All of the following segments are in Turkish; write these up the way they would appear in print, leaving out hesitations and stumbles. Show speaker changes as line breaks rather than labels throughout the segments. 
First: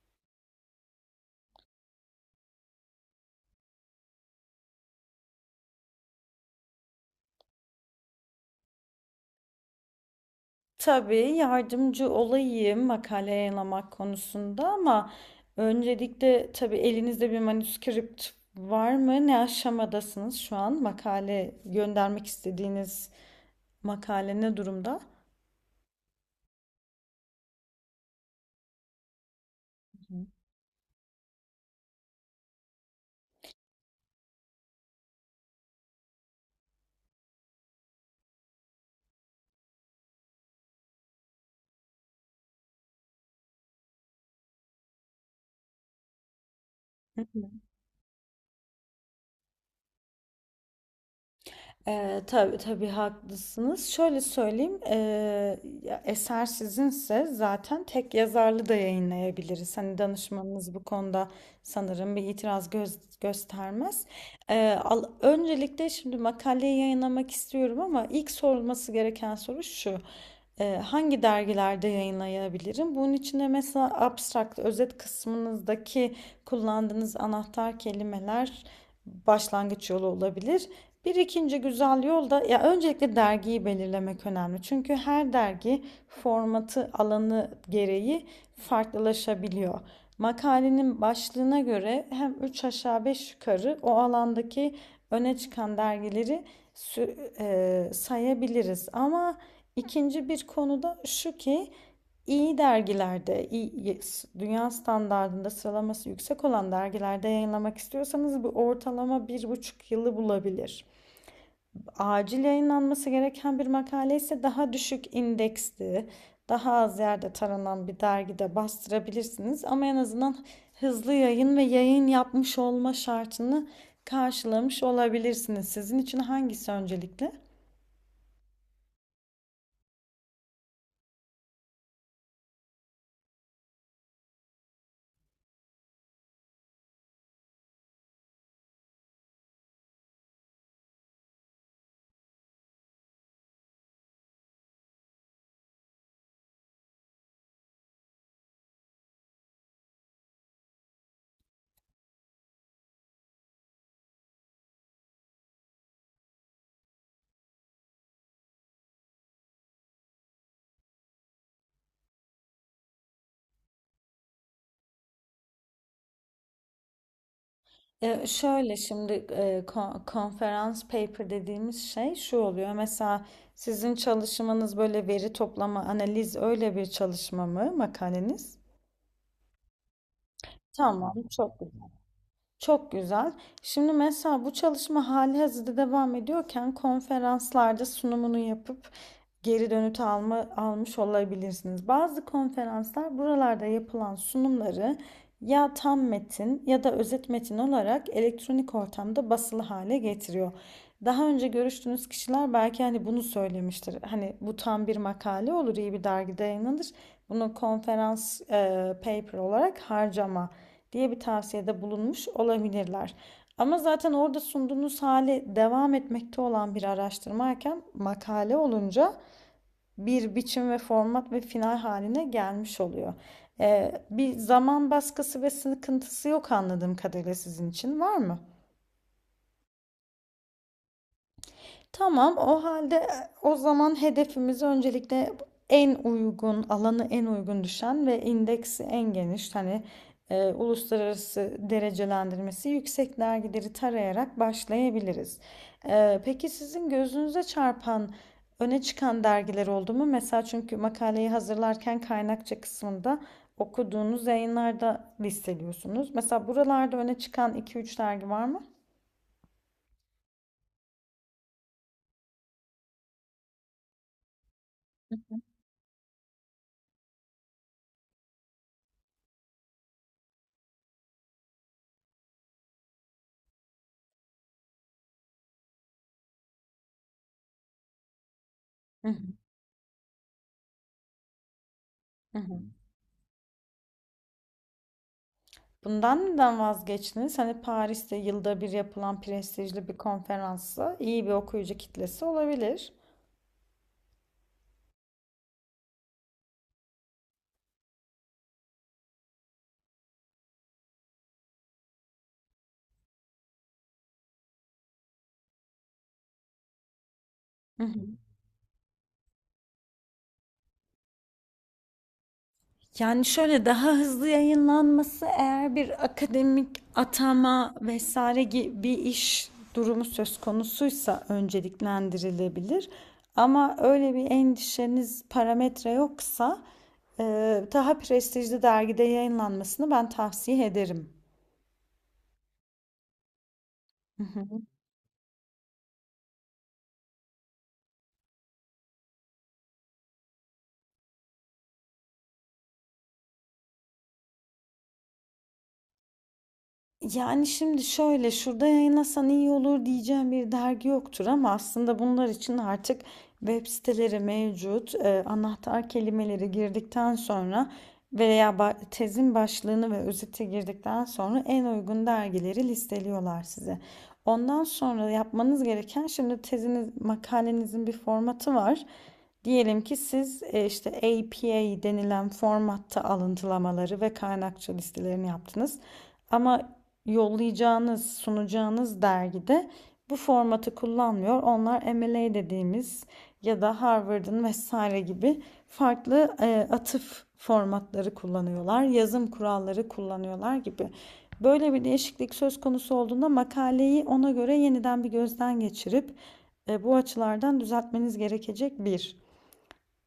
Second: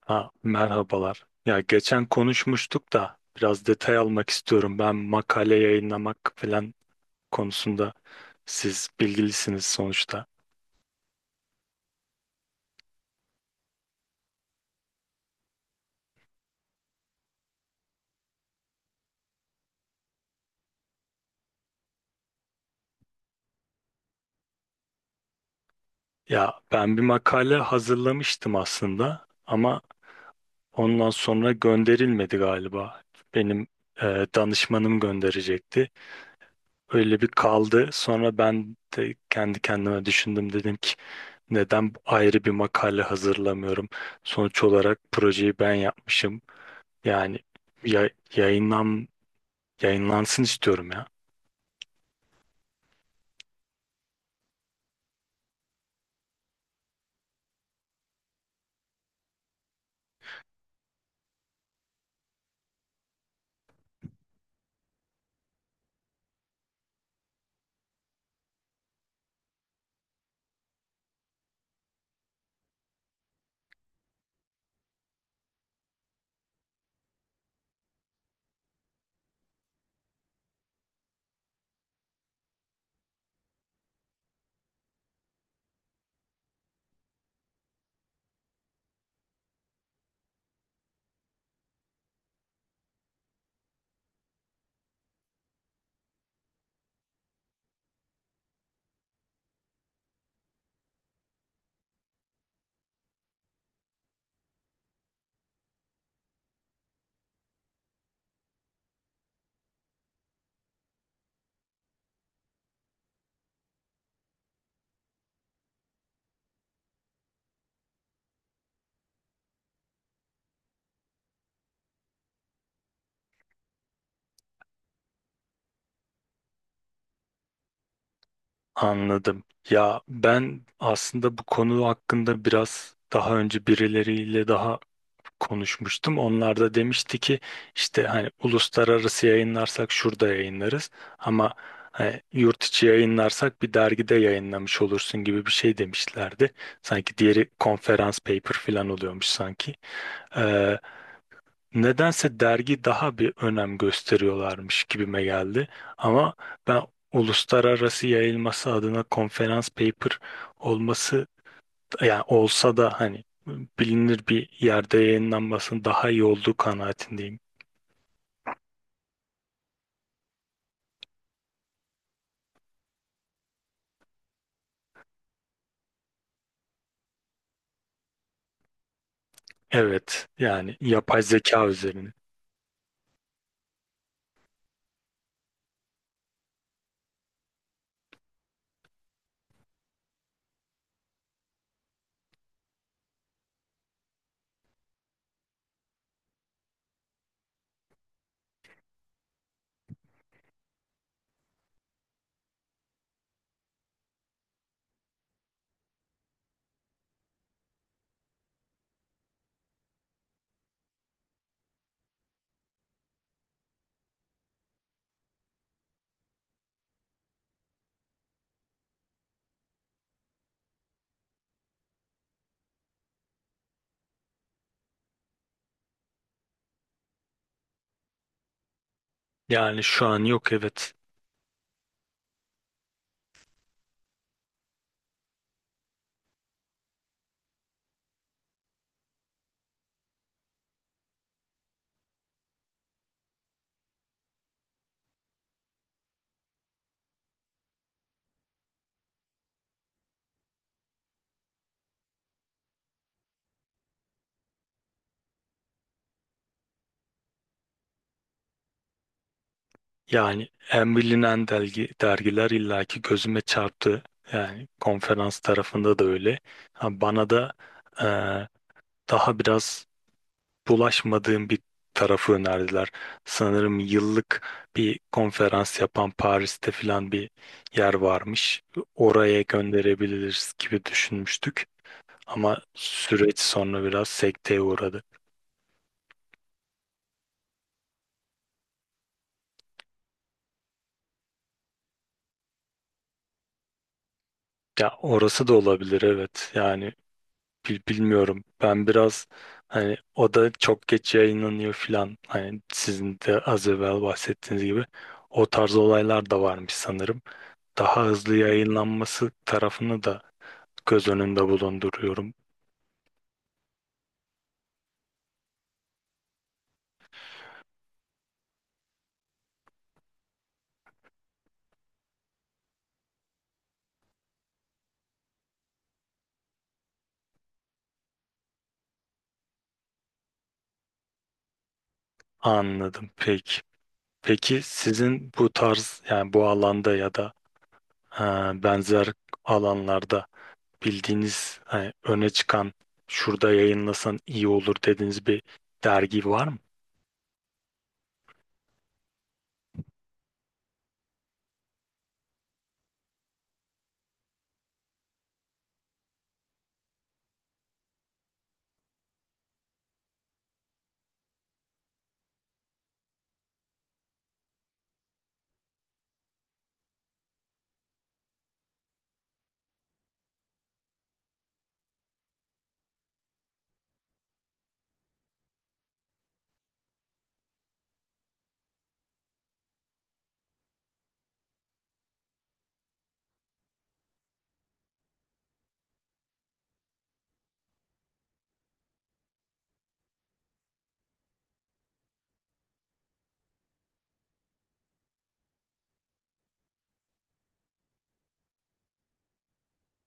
Ha, merhabalar. Ya geçen konuşmuştuk da biraz detay almak istiyorum. Ben makale yayınlamak falan konusunda siz bilgilisiniz sonuçta.
Tabii yardımcı olayım makale yayınlamak konusunda ama öncelikle tabii elinizde bir manuskript var mı? Ne aşamadasınız şu an? Makale göndermek istediğiniz makale ne durumda?
Ya ben bir makale hazırlamıştım aslında ama ondan sonra gönderilmedi galiba. Benim danışmanım gönderecekti. Öyle bir kaldı. Sonra ben de kendi kendime düşündüm dedim ki neden ayrı bir makale hazırlamıyorum? Sonuç olarak projeyi ben yapmışım.
Hı.
Yani ya, yayınlan yayınlansın istiyorum ya.
Tabii tabii haklısınız. Şöyle söyleyeyim, ya eser sizinse zaten tek yazarlı da yayınlayabiliriz. Hani danışmanınız bu konuda sanırım bir itiraz göstermez. Öncelikle şimdi makaleyi yayınlamak istiyorum ama ilk sorulması gereken soru şu. Hangi dergilerde yayınlayabilirim? Bunun için de mesela abstract, özet kısmınızdaki kullandığınız anahtar kelimeler başlangıç yolu olabilir. Bir ikinci güzel yol da ya öncelikle dergiyi belirlemek önemli. Çünkü her dergi formatı, alanı gereği farklılaşabiliyor. Makalenin başlığına göre hem 3 aşağı 5 yukarı o alandaki öne çıkan dergileri sayabiliriz. Ama ikinci bir konu da şu ki iyi dergilerde, iyi, dünya standartında sıralaması yüksek olan dergilerde yayınlamak istiyorsanız bu ortalama 1,5 yılı bulabilir, acil yayınlanması gereken bir makale ise daha düşük indeksli, daha az yerde taranan bir dergide bastırabilirsiniz. Ama en azından hızlı yayın ve yayın yapmış olma şartını karşılamış olabilirsiniz. Sizin için hangisi öncelikli?
Anladım. Ya ben aslında bu konu hakkında biraz daha önce birileriyle daha konuşmuştum. Onlar da demişti ki işte hani uluslararası yayınlarsak şurada yayınlarız ama hani yurt içi yayınlarsak bir dergide yayınlamış olursun gibi bir şey demişlerdi. Sanki diğeri konferans paper falan oluyormuş sanki. Nedense dergi daha bir önem gösteriyorlarmış gibime geldi. Ama ben uluslararası yayılması adına konferans paper olması yani olsa da hani bilinir bir yerde yayınlanmasının daha iyi olduğu kanaatindeyim.
Şöyle şimdi konferans paper dediğimiz şey şu oluyor. Mesela sizin çalışmanız böyle veri toplama, analiz öyle bir çalışma mı makaleniz?
Evet yani
Tamam,
yapay
çok
zeka
güzel.
üzerine.
Çok güzel. Şimdi mesela bu çalışma hali hazırda devam ediyorken konferanslarda sunumunu yapıp geri dönüt almış olabilirsiniz. Bazı konferanslar buralarda yapılan sunumları ya tam metin ya da özet metin olarak elektronik ortamda basılı hale getiriyor. Daha önce görüştüğünüz kişiler belki hani bunu söylemiştir. Hani bu tam bir makale olur, iyi bir dergide yayınlanır. Bunu konferans paper olarak harcama diye bir tavsiyede bulunmuş olabilirler. Ama zaten orada sunduğunuz hali devam etmekte olan bir araştırmayken makale olunca bir biçim ve format ve final haline gelmiş oluyor. Bir zaman baskısı ve sıkıntısı yok anladığım kadarıyla, sizin için var mı?
Yani şu an yok, evet.
Tamam, o halde o zaman hedefimizi öncelikle en uygun, alanı en uygun düşen ve indeksi en geniş, hani uluslararası derecelendirmesi yüksek dergileri tarayarak başlayabiliriz. Peki sizin gözünüze çarpan, öne çıkan dergiler oldu mu? Mesela çünkü makaleyi hazırlarken kaynakça kısmında okuduğunuz yayınlarda listeliyorsunuz. Mesela buralarda öne çıkan iki üç dergi var mı?
Yani en bilinen dergi, dergiler illaki gözüme çarptı. Yani konferans tarafında da öyle. Ha, bana da eee, daha biraz bulaşmadığım bir tarafı önerdiler. Sanırım yıllık bir konferans yapan Paris'te filan bir yer varmış.
Hı hı.
Oraya gönderebiliriz gibi düşünmüştük.
Hı
Ama
hı.
süreç sonra biraz sekteye uğradı.
Bundan neden vazgeçtiniz? Hani Paris'te yılda bir yapılan prestijli bir konferansı iyi bir okuyucu kitlesi olabilir.
Ya orası da olabilir, evet. Yani bilmiyorum. Ben biraz hani o da çok geç yayınlanıyor filan. Hani sizin de az evvel bahsettiğiniz gibi o tarz olaylar da varmış sanırım.
Hı hı.
Daha hızlı yayınlanması tarafını da göz önünde bulunduruyorum.
Yani şöyle, daha hızlı yayınlanması eğer bir akademik atama vesaire gibi bir iş durumu söz konusuysa önceliklendirilebilir. Ama öyle bir endişeniz parametre yoksa e, daha prestijli dergide yayınlanmasını ben tavsiye ederim.
Anladım. Peki. Peki sizin bu tarz yani bu alanda ya da e, benzer alanlarda bildiğiniz öne çıkan şurada yayınlasan iyi olur dediğiniz bir dergi var mı?
Yani şimdi şöyle, şurada yayınlasan iyi olur diyeceğim bir dergi yoktur ama aslında bunlar için artık web siteleri mevcut. Anahtar kelimeleri girdikten sonra veya tezin başlığını ve özeti girdikten sonra en uygun dergileri listeliyorlar size. Ondan sonra yapmanız gereken şimdi teziniz, makalenizin bir formatı var. Diyelim ki siz işte APA denilen formatta alıntılamaları ve kaynakça listelerini yaptınız. Ama yollayacağınız, sunacağınız dergide bu formatı kullanmıyor. Onlar MLA dediğimiz ya da Harvard'ın vesaire gibi farklı atıf formatları kullanıyorlar, yazım kuralları kullanıyorlar gibi. Böyle bir değişiklik söz konusu olduğunda makaleyi ona göre yeniden bir gözden geçirip bu açılardan düzeltmeniz gerekecek bir.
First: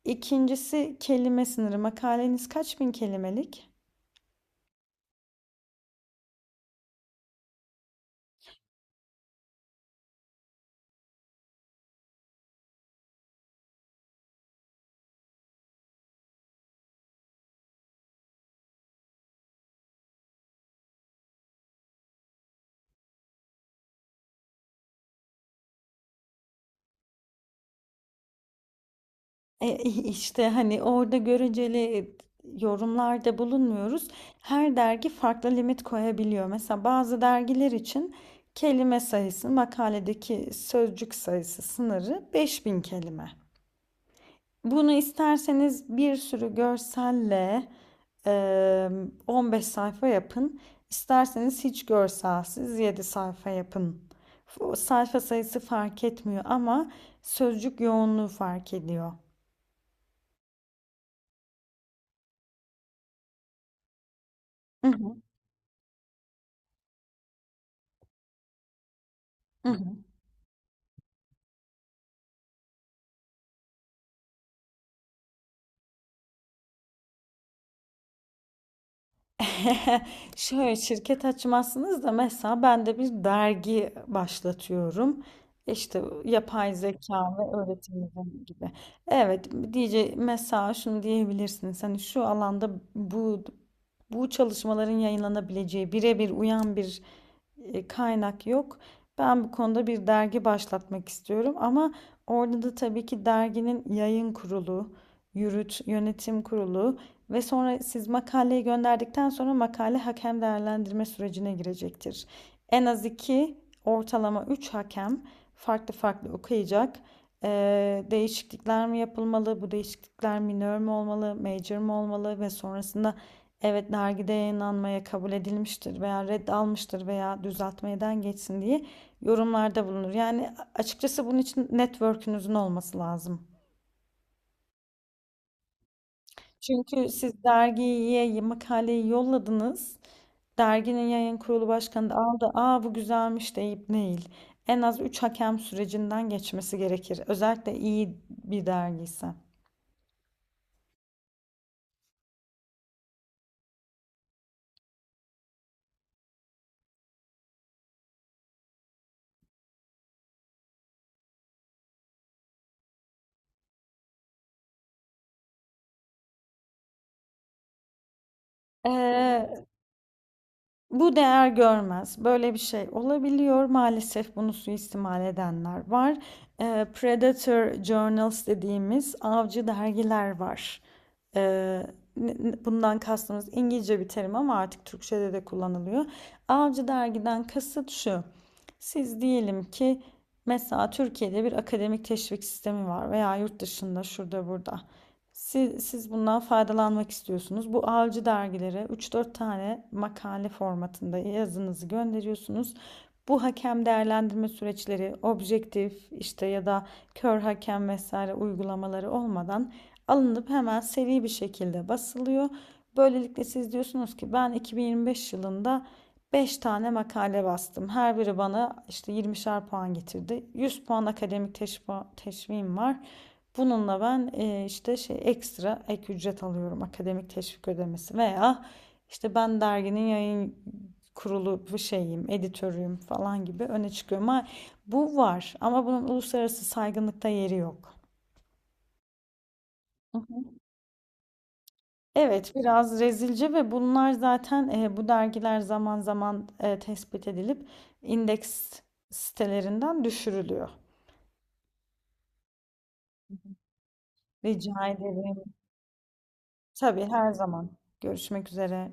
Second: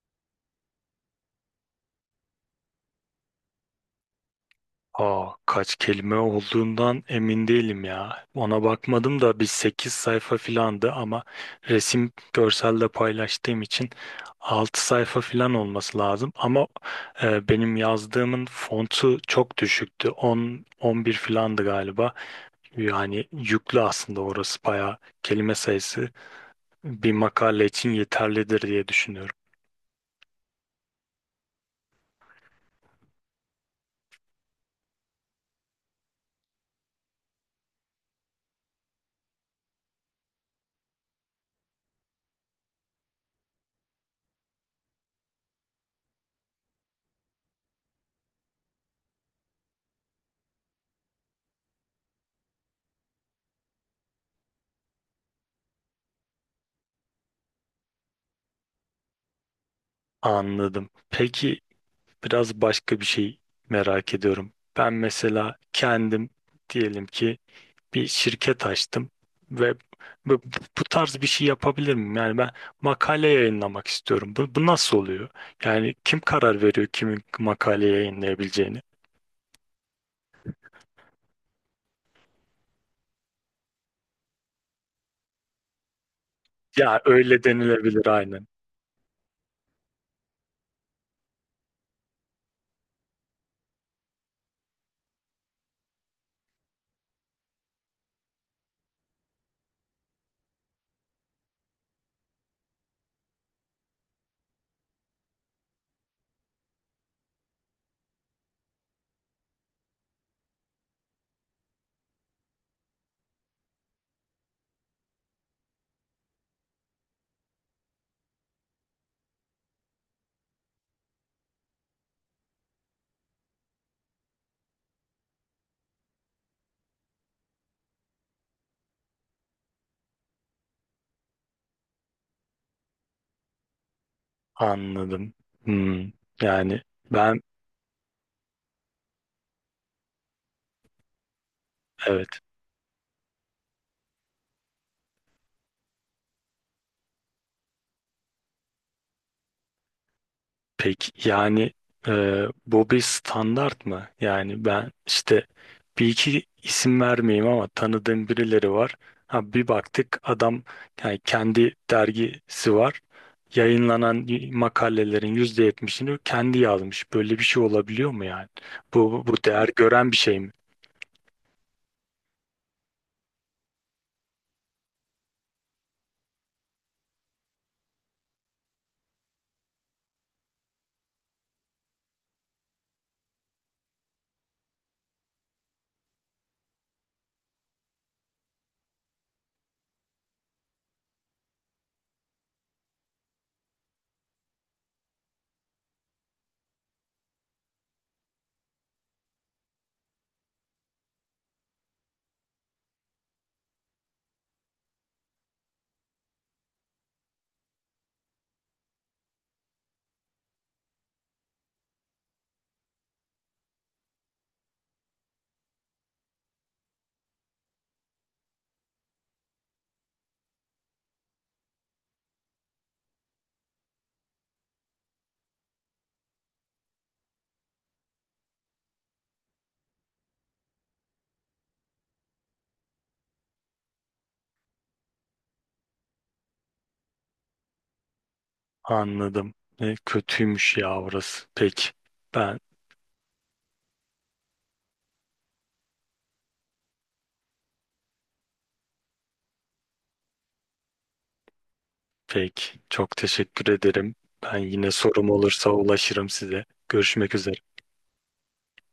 İkincisi kelime sınırı. Makaleniz kaç bin kelimelik?
Aa, kaç kelime olduğundan emin değilim ya. Ona bakmadım da bir 8 sayfa filandı ama resim görselde paylaştığım için 6 sayfa filan olması lazım. Ama benim yazdığımın fontu çok düşüktü. On 11 filandı galiba. Yani yüklü aslında orası bayağı kelime sayısı bir makale için yeterlidir diye düşünüyorum.
E, işte hani orada göreceli yorumlarda bulunmuyoruz. Her dergi farklı limit koyabiliyor. Mesela bazı dergiler için kelime sayısı, makaledeki sözcük sayısı sınırı 5.000 kelime. Bunu isterseniz bir sürü görselle e, 15 sayfa yapın. İsterseniz hiç görselsiz 7 sayfa yapın. O sayfa sayısı fark etmiyor ama sözcük yoğunluğu fark ediyor.
Anladım. Peki biraz başka bir şey merak ediyorum.
Hı
Ben
hı.
mesela kendim diyelim ki bir şirket açtım
Hı
ve
hı.
bu, bu tarz bir şey yapabilir miyim? Yani ben makale yayınlamak istiyorum. Bu nasıl oluyor? Yani kim karar veriyor kimin makale yayınlayabileceğini?
Şöyle şirket açmazsınız da mesela ben de bir dergi başlatıyorum. İşte yapay
Ya
zeka
öyle
ve
denilebilir
öğretim
aynen.
gibi. Evet mesela şunu diyebilirsiniz. Hani şu alanda bu çalışmaların yayınlanabileceği birebir uyan bir kaynak yok. Ben bu konuda bir dergi başlatmak istiyorum ama orada da tabii ki derginin yayın kurulu, yönetim kurulu ve sonra siz makaleyi gönderdikten sonra makale hakem değerlendirme sürecine girecektir. En az iki, ortalama üç hakem farklı farklı okuyacak. Değişiklikler mi yapılmalı, bu değişiklikler minor mü olmalı, major mu olmalı ve sonrasında evet dergide yayınlanmaya kabul edilmiştir veya red almıştır veya düzeltmeden geçsin diye yorumlarda bulunur. Yani açıkçası bunun için network'ünüzün olması lazım.
Anladım. Hmm. Yani
Çünkü
ben
siz dergiye makaleyi yolladınız. Derginin yayın kurulu başkanı da
evet.
aldı. Aa bu güzelmiş deyip değil. En az 3 hakem sürecinden geçmesi gerekir. Özellikle iyi bir dergiyse.
Peki yani bu bir standart mı? Yani ben işte bir iki isim vermeyeyim ama tanıdığım birileri var. Ha, bir baktık adam yani kendi dergisi var. Yayınlanan makalelerin %70'ini kendi yazmış. Böyle bir şey olabiliyor mu yani? Bu
Ee,
değer gören bir şey mi?
Bu değer görmez. Böyle bir şey olabiliyor. Maalesef bunu suistimal edenler var. Predator Journals dediğimiz avcı dergiler var. Eee, Bundan kastımız İngilizce bir terim ama artık Türkçe'de de kullanılıyor. Avcı dergiden kasıt şu. Siz diyelim ki mesela Türkiye'de bir akademik teşvik sistemi var veya yurt dışında şurada burada. Siz bundan faydalanmak istiyorsunuz. Bu avcı dergilere 3-4 tane makale formatında yazınızı gönderiyorsunuz. Bu hakem değerlendirme süreçleri objektif işte ya da kör hakem vesaire uygulamaları olmadan alınıp hemen seri bir şekilde basılıyor. Böylelikle siz diyorsunuz ki ben 2025 yılında 5 tane makale bastım. Her biri bana işte 20'şer puan getirdi. 100 puan akademik teşvim var. Bununla ben işte şey ekstra ek ücret alıyorum akademik teşvik ödemesi veya işte ben derginin yayın kurulu bu şeyim, editörüyüm falan gibi öne çıkıyorum. Ama bu var ama bunun uluslararası saygınlıkta yeri yok.
Anladım. E,
Hı hı.
kötüymüş ya orası. Peki.
Evet,
Ben
biraz rezilce ve bunlar zaten bu dergiler zaman zaman tespit edilip indeks sitelerinden düşürülüyor.
peki. Çok teşekkür ederim. Ben
Rica
yine sorum
ederim.
olursa ulaşırım size.
Tabii her
Görüşmek üzere.
zaman. Görüşmek üzere.